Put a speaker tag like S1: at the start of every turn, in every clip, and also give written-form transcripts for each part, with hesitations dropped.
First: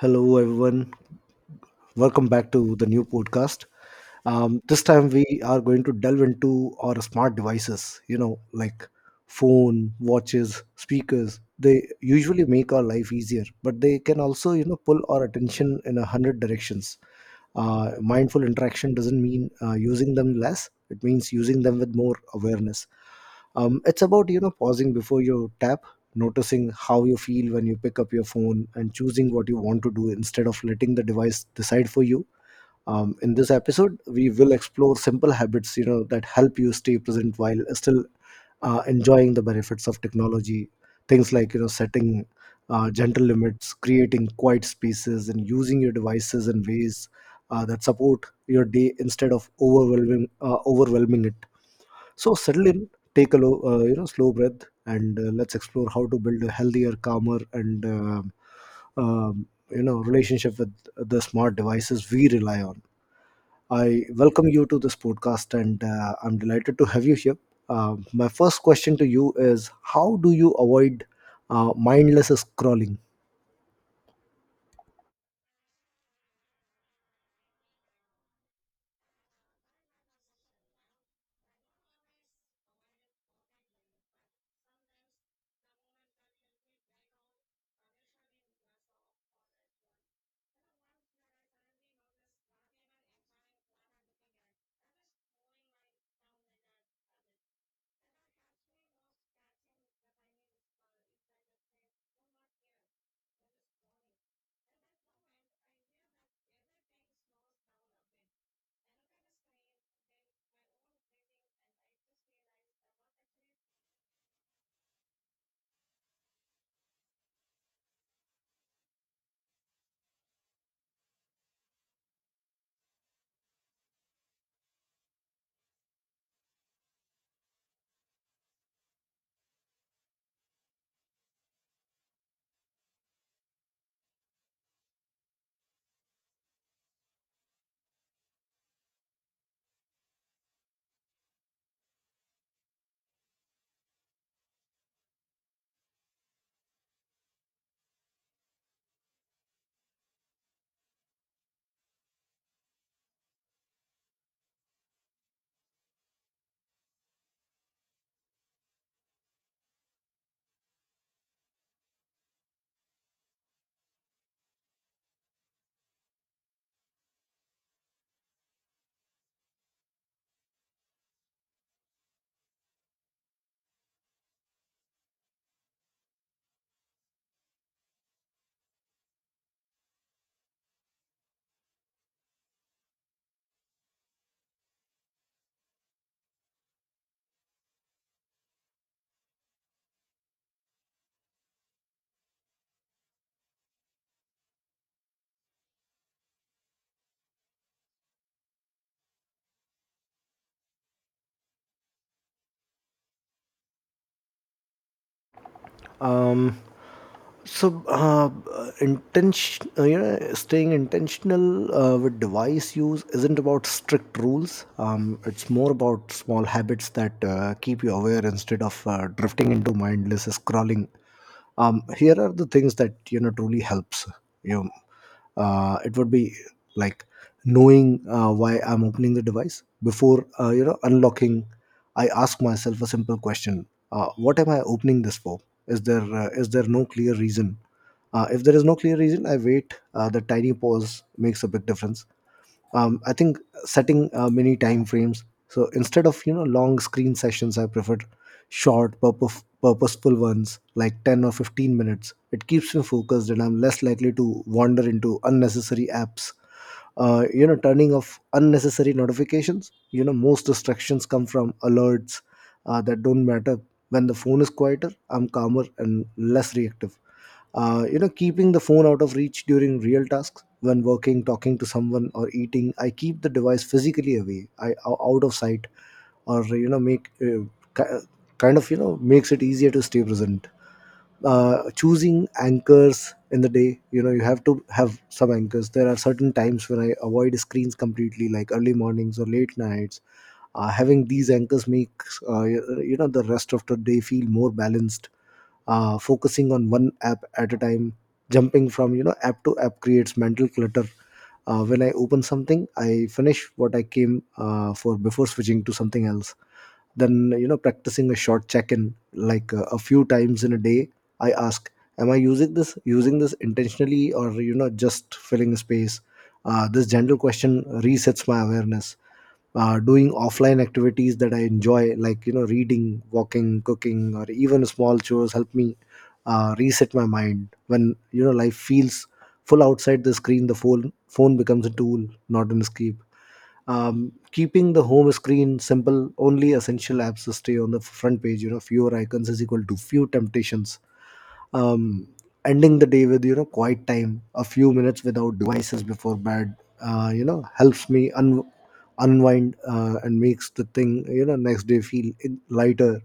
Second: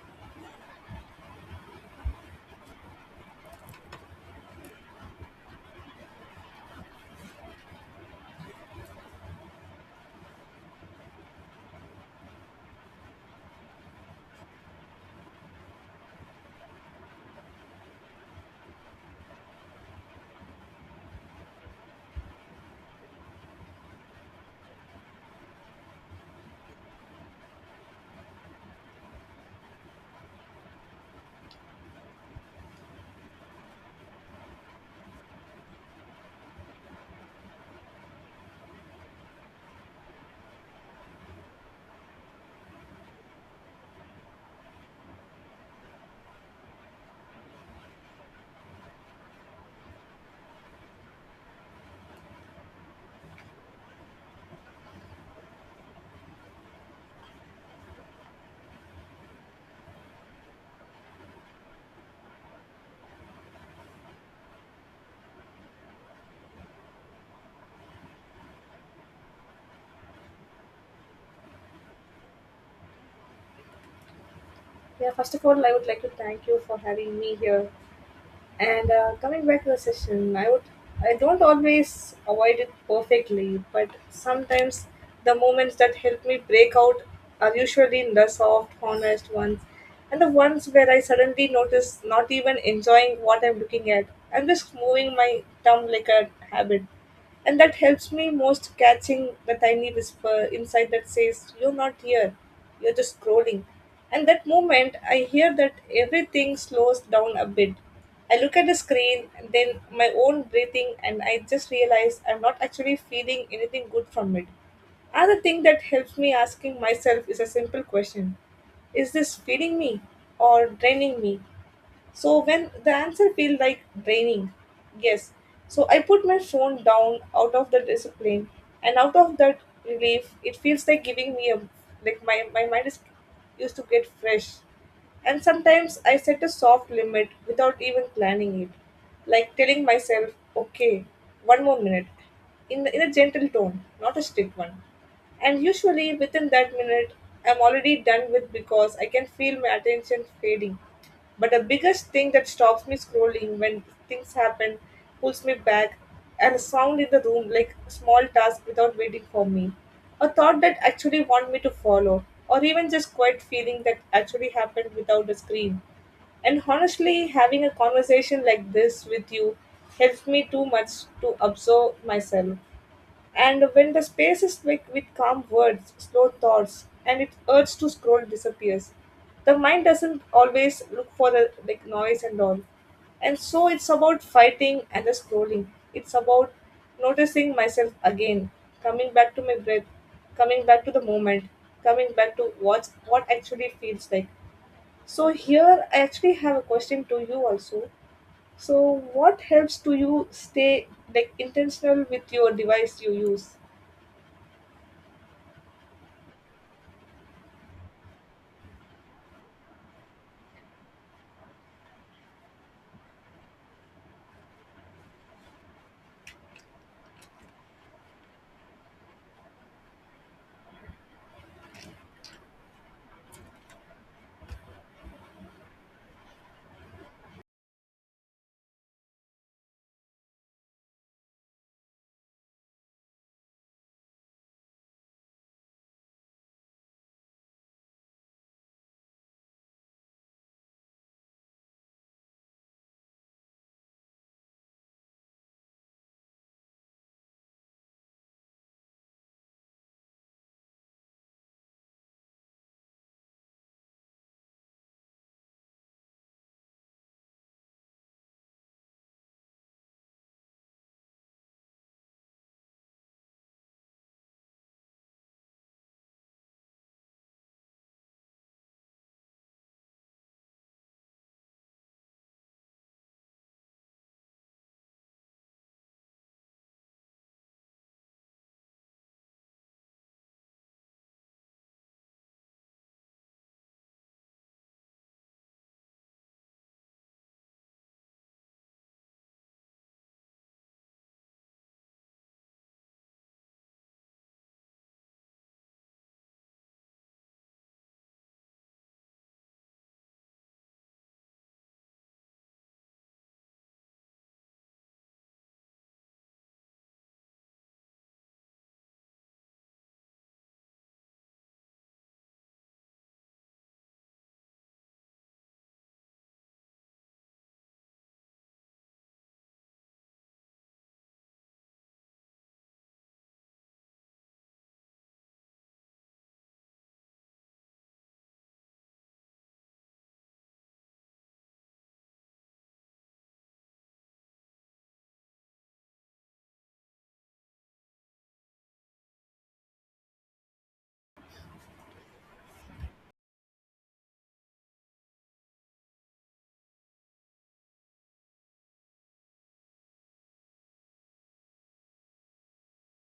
S1: Hello, everyone. Welcome back to the new podcast. This time we are going to delve into our smart devices, like phone, watches, speakers. They usually make our life easier, but they can also, pull our attention in a hundred directions. Mindful interaction doesn't mean using them less; it means using them with more awareness. It's about pausing before you tap, noticing how you feel when you pick up your phone, and choosing what you want to do instead of letting the device decide for you. In this episode we will explore simple habits that help you stay present while still enjoying the benefits of technology, things like setting gentle limits, creating quiet spaces, and using your devices in ways that support your day instead of overwhelming overwhelming it. So settle in, take a low, slow breath, and let's explore how to build a healthier, calmer, and um, relationship with the smart devices we rely on. I welcome you to this podcast, and I'm delighted to have you here. My first question to you is: how do you avoid mindless scrolling?
S2: Yeah, first of all, I would like to thank you for having me here. And coming back to the session, I don't always avoid it perfectly, but sometimes the moments that help me break out are usually the soft, honest ones, and the ones where I suddenly notice not even enjoying what I'm looking at. I'm just moving my thumb like a habit. And that helps me most catching the tiny whisper inside that says, "You're not here, you're just scrolling." And that moment, I hear that everything slows down a bit. I look at the screen, and then my own breathing, and I just realize I'm not actually feeling anything good from it. Another thing that helps me asking myself is a simple question: is this feeding me or draining me? So when the answer feel like draining, yes. So I put my phone down out of the discipline and out of that relief, it feels like giving me a like my mind is used to get fresh. And sometimes I set a soft limit without even planning it. Like telling myself, okay, one more minute. In a gentle tone, not a strict one. And usually within that minute, I'm already done with because I can feel my attention fading. But the biggest thing that stops me scrolling when things happen, pulls me back, and a sound in the room like a small task without waiting for me. A thought that actually want me to follow, or even just quiet feeling that actually happened without a screen. And honestly, having a conversation like this with you helps me too much to observe myself. And when the space is thick with calm words, slow thoughts, and its urge to scroll disappears, the mind doesn't always look for the like noise and all. And so it's about fighting and the scrolling. It's about noticing myself again, coming back to my breath, coming back to the moment, coming back to what's what actually feels like. So here I actually have a question to you also. So what helps to you stay like intentional with your device you use?
S1: um so uh, Intention, staying intentional with device use isn't about strict rules. It's more about small habits that keep you aware instead of drifting into mindless scrolling. Here are the things that truly helps you. It would be like knowing why I'm opening the device before unlocking. I ask myself a simple question: what am I opening this for? Is there no clear reason? If there is no clear reason, I wait. The tiny pause makes a big difference. I think setting many time frames, so instead of long screen sessions I prefer short purposeful ones like 10 or 15 minutes. It keeps me focused and I'm less likely to wander into unnecessary apps. Turning off unnecessary notifications, most distractions come from alerts that don't matter. When the phone is quieter, I'm calmer and less reactive. Keeping the phone out of reach during real tasks: when working, talking to someone, or eating, I keep the device physically away, out of sight, or make ki- kind of makes it easier to stay present. Choosing anchors in the day, you have to have some anchors. There are certain times when I avoid screens completely, like early mornings or late nights. Having these anchors makes the rest of the day feel more balanced. Focusing on one app at a time: jumping from app to app creates mental clutter. When I open something, I finish what I came for before switching to something else. Then, practicing a short check-in like a few times in a day, I ask, am I using this intentionally, or just filling space? This general question resets my awareness. Doing offline activities that I enjoy, like reading, walking, cooking, or even small chores, help me reset my mind. When life feels full outside the screen, the phone becomes a tool, not an escape. Keeping the home screen simple: only essential apps stay on the front page. Fewer icons is equal to few temptations. um, Ending the day with quiet time, a few minutes without devices before bed, helps me unwind and makes the thing, next day feel lighter.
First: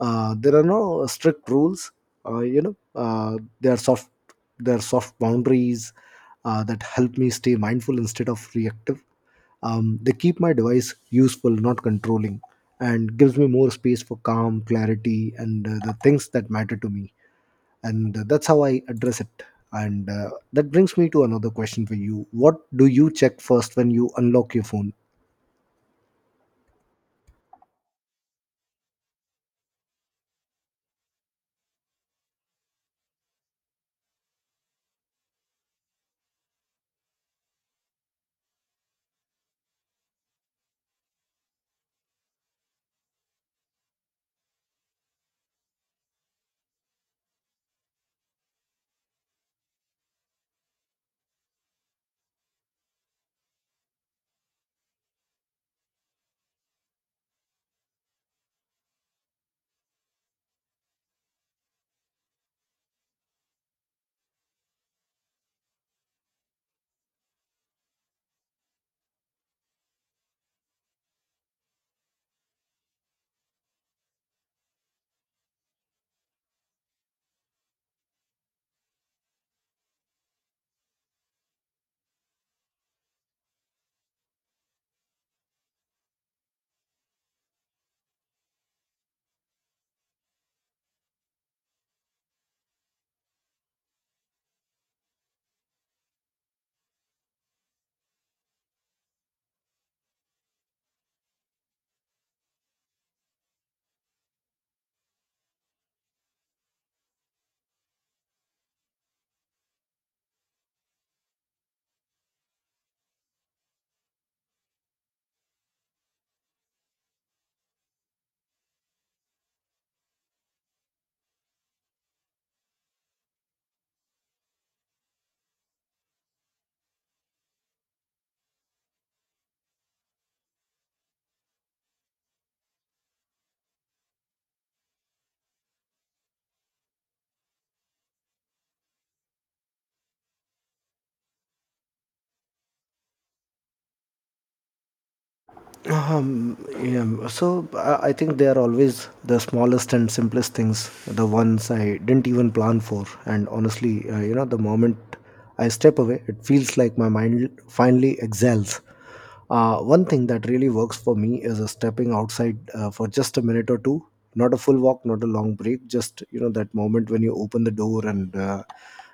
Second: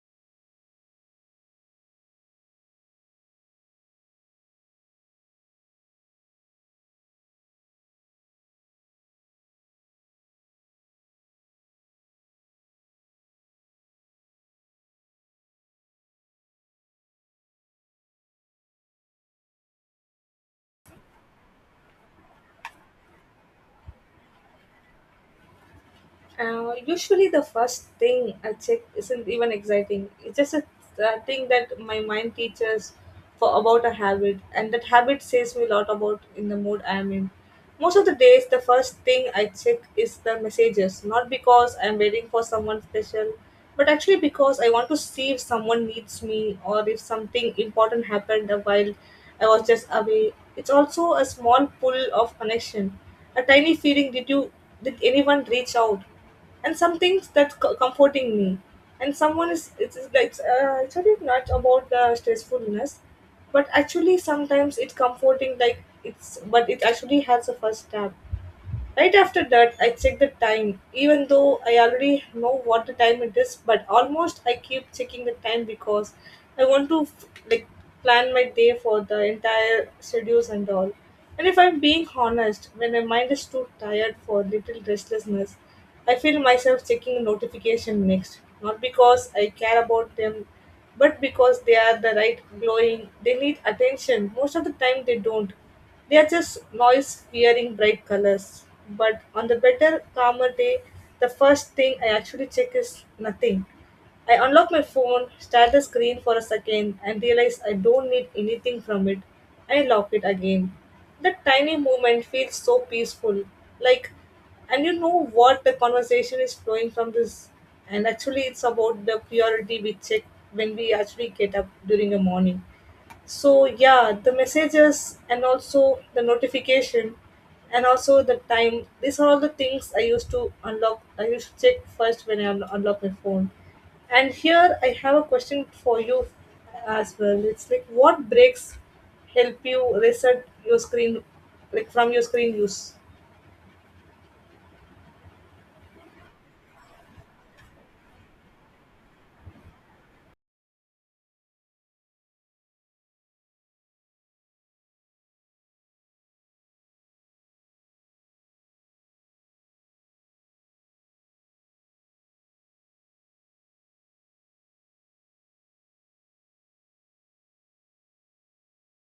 S1: There are no strict rules. uh, you know uh, there are soft there are soft boundaries that help me stay mindful instead of reactive. They keep my device useful, not controlling, and gives me more space for calm, clarity, and the things that matter to me. And that's how I address it. And that brings me to another question for you: what do you check first when you unlock your phone?
S2: Usually, the first thing I check isn't even exciting. It's just a thing that my mind teaches for about a habit, and that habit says me a lot about in the mood I am in. Most of the days, the first thing I check is the messages, not because I'm waiting for someone special, but actually because I want to see if someone needs me or if something important happened while I was just away. It's also a small pull of connection, a tiny feeling. Did you, did anyone reach out, and some things that's comforting me and someone is it's like actually not about the stressfulness but actually sometimes it's comforting like it's, but it actually has a first step. Right after that, I check the time, even though I already know what the time it is, but almost I keep checking the time because I want to like plan my day for the entire schedules and all. And if I'm being honest, when my mind is too tired for little restlessness, I feel myself checking notification next, not because I care about them but because they are the right glowing, they need attention. Most of the time they don't, they are just noise fearing bright colors. But on the better calmer day, the first thing I actually check is nothing. I unlock my phone, start the screen for a second and realize I don't need anything from it. I lock it again. That tiny movement feels so peaceful. Like, and you know what, the conversation is flowing from this, and actually it's about the purity we check when we actually get up during the morning. So yeah, the messages and also the notification and also the time, these are all the things I used to unlock, I used to check first when I unlock my phone. And here I have a question for you as well. It's like, what breaks help you reset your screen, like from your screen use?
S1: Um, yeah, so I think they are always the smallest and simplest things, the ones I didn't even plan for. And honestly, the moment I step away, it feels like my mind finally exhales. One thing that really works for me is stepping outside for just a minute or two. Not a full walk, not a long break, just, that moment when you open the door and uh,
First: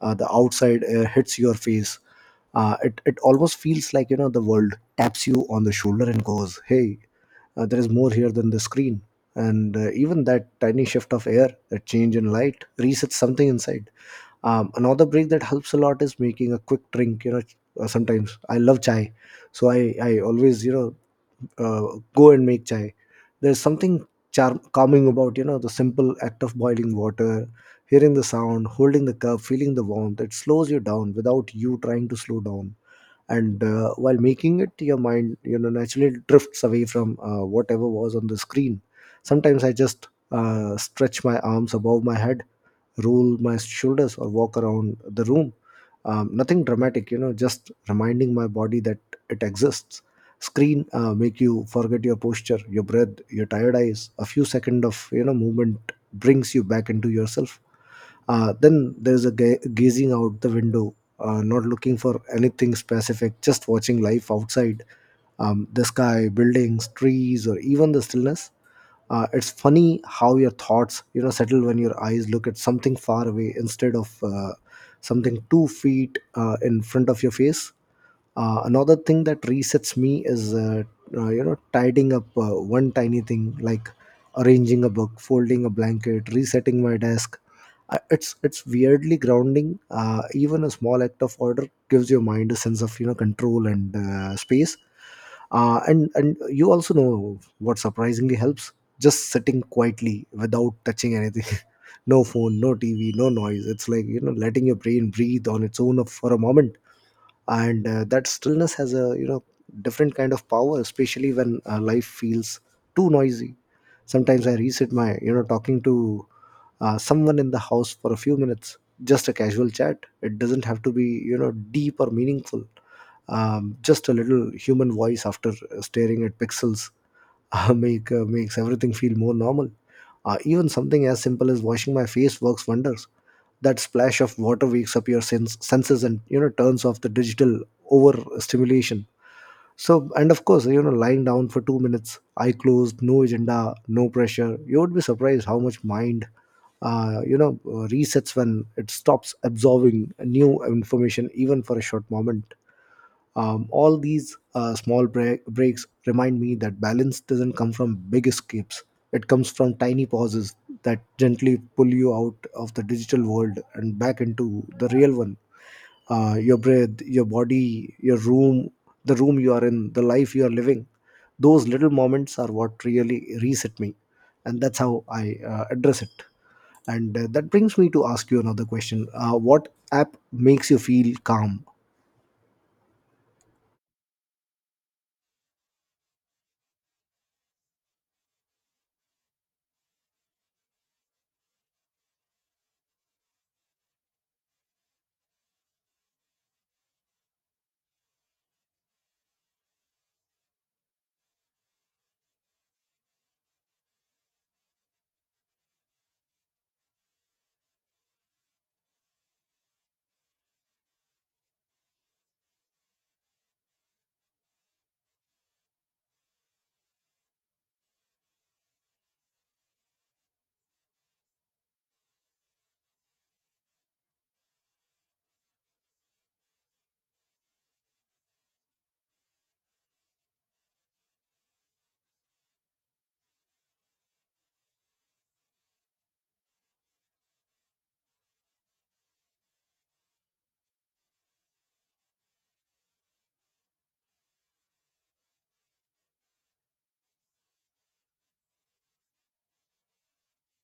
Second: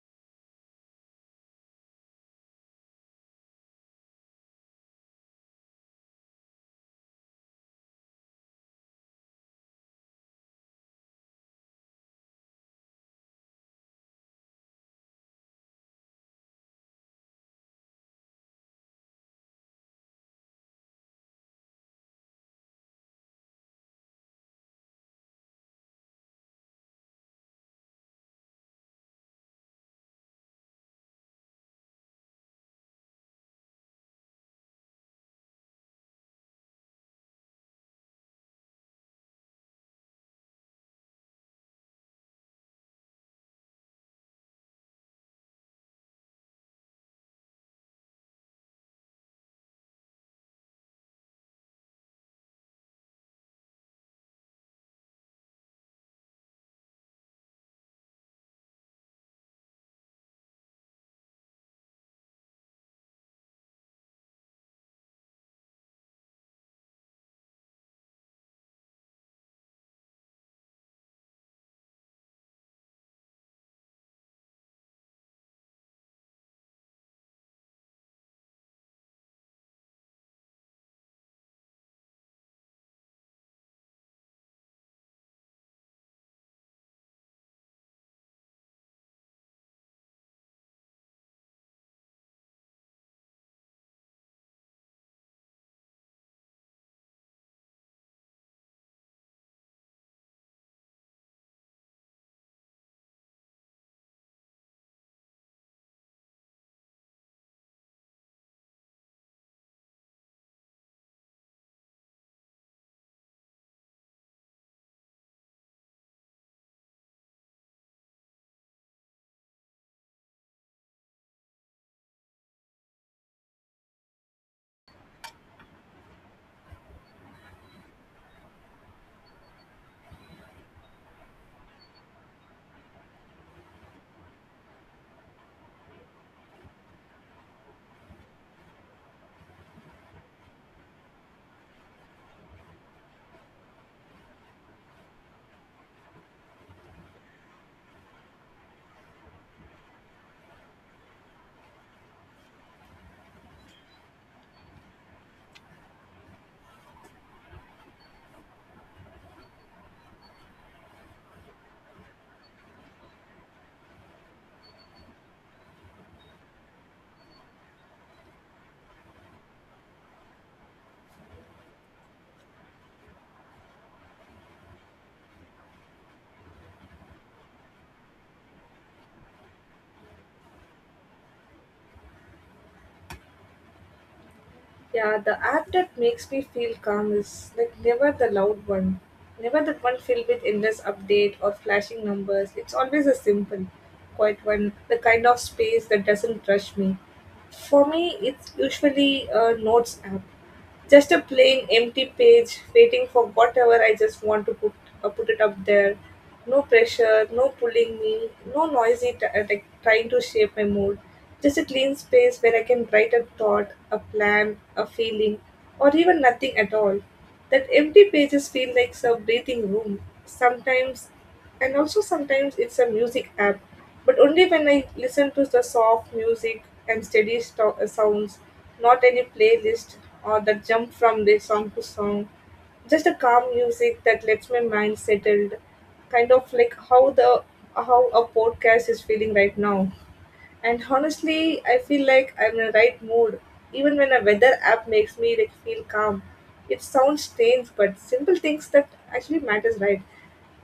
S1: uh, the outside air hits your face. It almost feels like the world taps you on the shoulder and goes, hey, there is more here than the screen. And even that tiny shift of air, that change in light, resets something inside. Another break that helps a lot is making a quick drink, sometimes I love chai. So I always, uh, go and make chai. There's something calming about, the simple act of boiling water, hearing the sound, holding the cup, feeling the warmth. It slows you down without you trying to slow down. And while making it, your mind naturally drifts away from whatever was on the screen. Sometimes I just stretch my arms above my head, roll my shoulders, or walk around the room. Nothing dramatic, just reminding my body that it exists. Screen make you forget your posture, your breath, your tired eyes. A few seconds of, movement brings you back into yourself. Then there is a gazing out the window, not looking for anything specific, just watching life outside, the sky, buildings, trees, or even the stillness. It's funny how your thoughts settle when your eyes look at something far away instead of something 2 feet in front of your face. Another thing that resets me is tidying up one tiny thing, like arranging a book, folding a blanket, resetting my desk. It's weirdly grounding. Even a small act of order gives your mind a sense of, control and space. And you also know what surprisingly helps? Just sitting quietly without touching anything. No phone, no TV, no noise. It's like, letting your brain breathe on its own for a moment. And that stillness has a, different kind of power, especially when life feels too noisy. Sometimes I reset my, talking to someone in the house for a few minutes, just a casual chat. It doesn't have to be, deep or meaningful. Just a little human voice after staring at pixels makes everything feel more normal. Even something as simple as washing my face works wonders. That splash of water wakes up your senses and turns off the digital overstimulation. So, and of course, lying down for 2 minutes, eye closed, no agenda, no pressure. You would be surprised how much mind, resets when it stops absorbing new information, even for a short moment. All these breaks remind me that balance doesn't come from big escapes. It comes from tiny pauses that gently pull you out of the digital world and back into the real one, your breath, your body, your room, the room you are in, the life you are living. Those little moments are what really reset me, and that's how I address it. And that brings me to ask you another question: what app makes you feel calm?
S2: Yeah, the app that makes me feel calm is like never the loud one. Never the one filled with endless update or flashing numbers. It's always a simple, quiet one, the kind of space that doesn't rush me. For me, it's usually a notes app. Just a plain empty page, waiting for whatever I just want to put it up there. No pressure, no pulling me, no noisy like trying to shape my mood. Just a clean space where I can write a thought, a plan, a feeling, or even nothing at all. That empty pages feel like some breathing room. Sometimes, and also sometimes it's a music app, but only when I listen to the soft music and sounds, not any playlist or the jump from the song to song, just a calm music that lets my mind settled, kind of like how the how a podcast is feeling right now. And honestly, I feel like I'm in the right mood. Even when a weather app makes me like feel calm. It sounds strange, but simple things that actually matters, right?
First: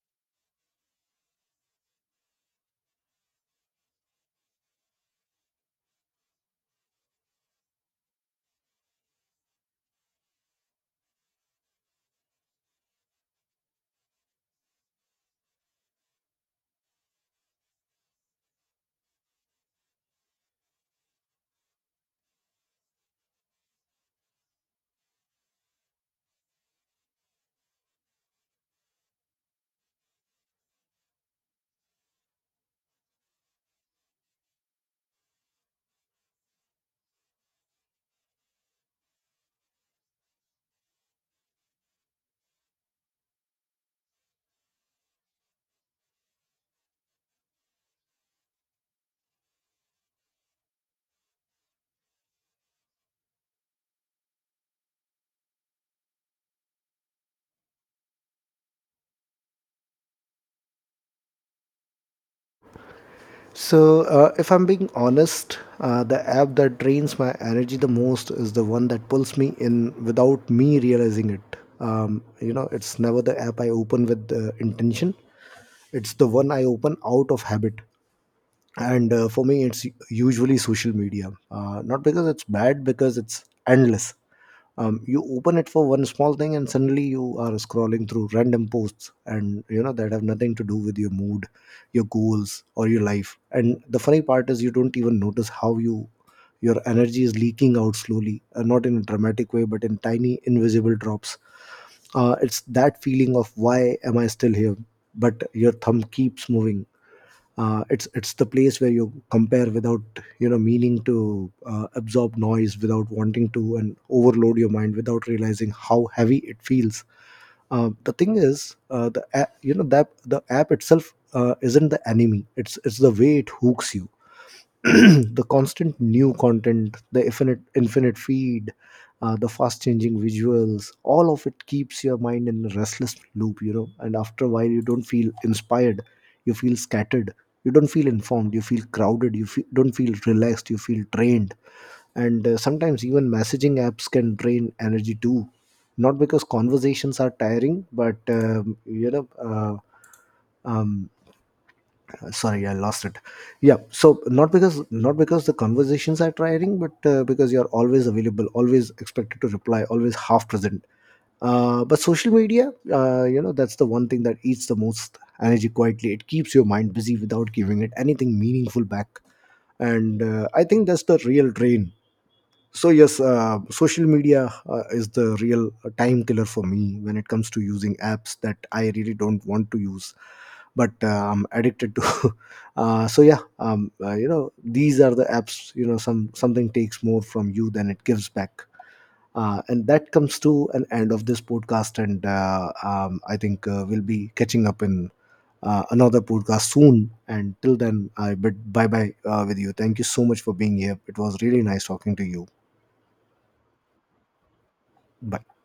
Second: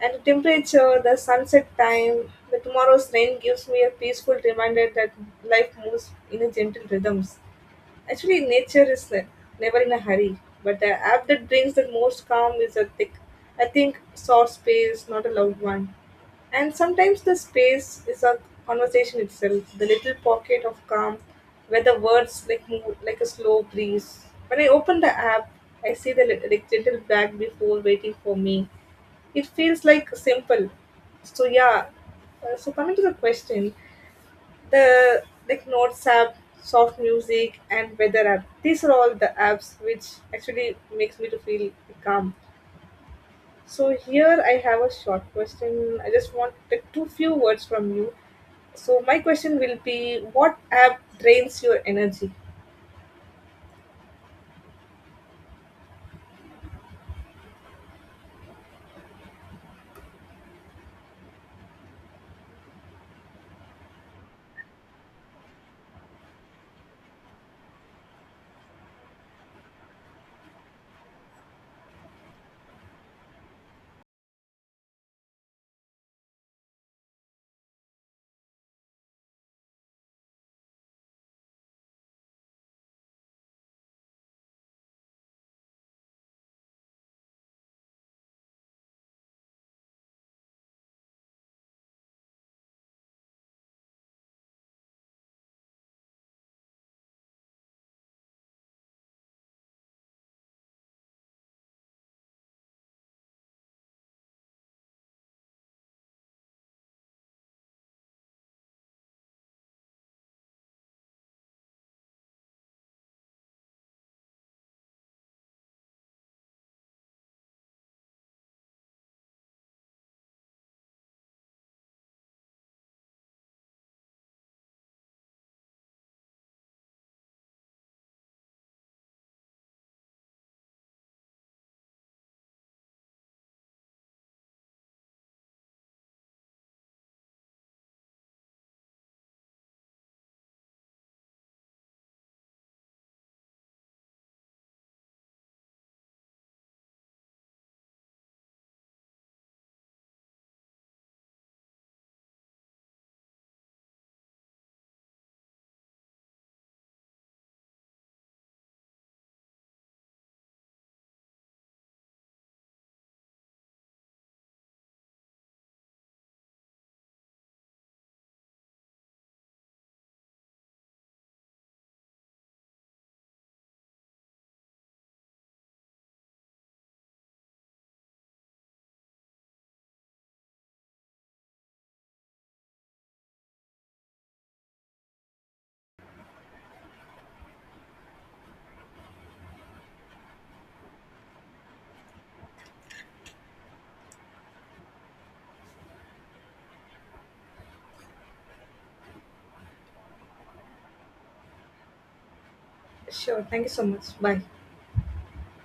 S2: And the temperature, the sunset time, the tomorrow's rain gives me a peaceful reminder that life moves in a gentle rhythms. Actually, nature is never in a hurry, but the app that brings the most calm is a thick, I think, soft space, not a loud one. And sometimes the space is a conversation itself, the little pocket of calm where the words like move like a slow breeze. When I open the app, I see the like gentle bag before waiting for me. It feels like simple. So yeah. So coming to the question, the like notes app, soft music and weather app, these are all the apps which actually makes me to feel calm. So here I have a short question, I just want like two few words from you. So my question will be, what app drains your energy?
S1: So, if I'm being honest, the app that drains my energy the most is the one that pulls me in without me realizing it. You know, it's never the app I open with intention. It's the one I open out of habit. And for me it's usually social media, not because it's bad, because it's endless. You open it for one small thing and suddenly you are scrolling through random posts and, that have nothing to do with your mood, your goals, or your life. And the funny part is you don't even notice how your energy is leaking out slowly, not in a dramatic way, but in tiny invisible drops. It's that feeling of, why am I still here? But your thumb keeps moving. It's the place where you compare without, meaning to, absorb noise without wanting to, and overload your mind without realizing how heavy it feels. The thing is, the app, that the app itself isn't the enemy. It's the way it hooks you. The constant new content, the infinite feed, the fast changing visuals, all of it keeps your mind in a restless loop, And after a while, you don't feel inspired, you feel scattered. You don't feel informed, you feel crowded. You don't feel relaxed, you feel drained. And sometimes even messaging apps can drain energy too. Not because conversations are tiring, but um, sorry, I lost it. Yeah, so not because the conversations are tiring, but because you're always available, always expected to reply, always half present. But social media, that's the one thing that eats the most energy quietly. It keeps your mind busy without giving it anything meaningful back. And I think that's the real drain. So yes, social media is the real time killer for me when it comes to using apps that I really don't want to use, but I'm addicted to. So yeah, these are the apps. You know, something takes more from you than it gives back. And that comes to an end of this podcast, and I think we'll be catching up in another podcast soon. And till then, I bid bye bye with you. Thank you so much for being here. It was really nice talking to you.
S2: Sure, thank you so much, bye.
S1: Bye.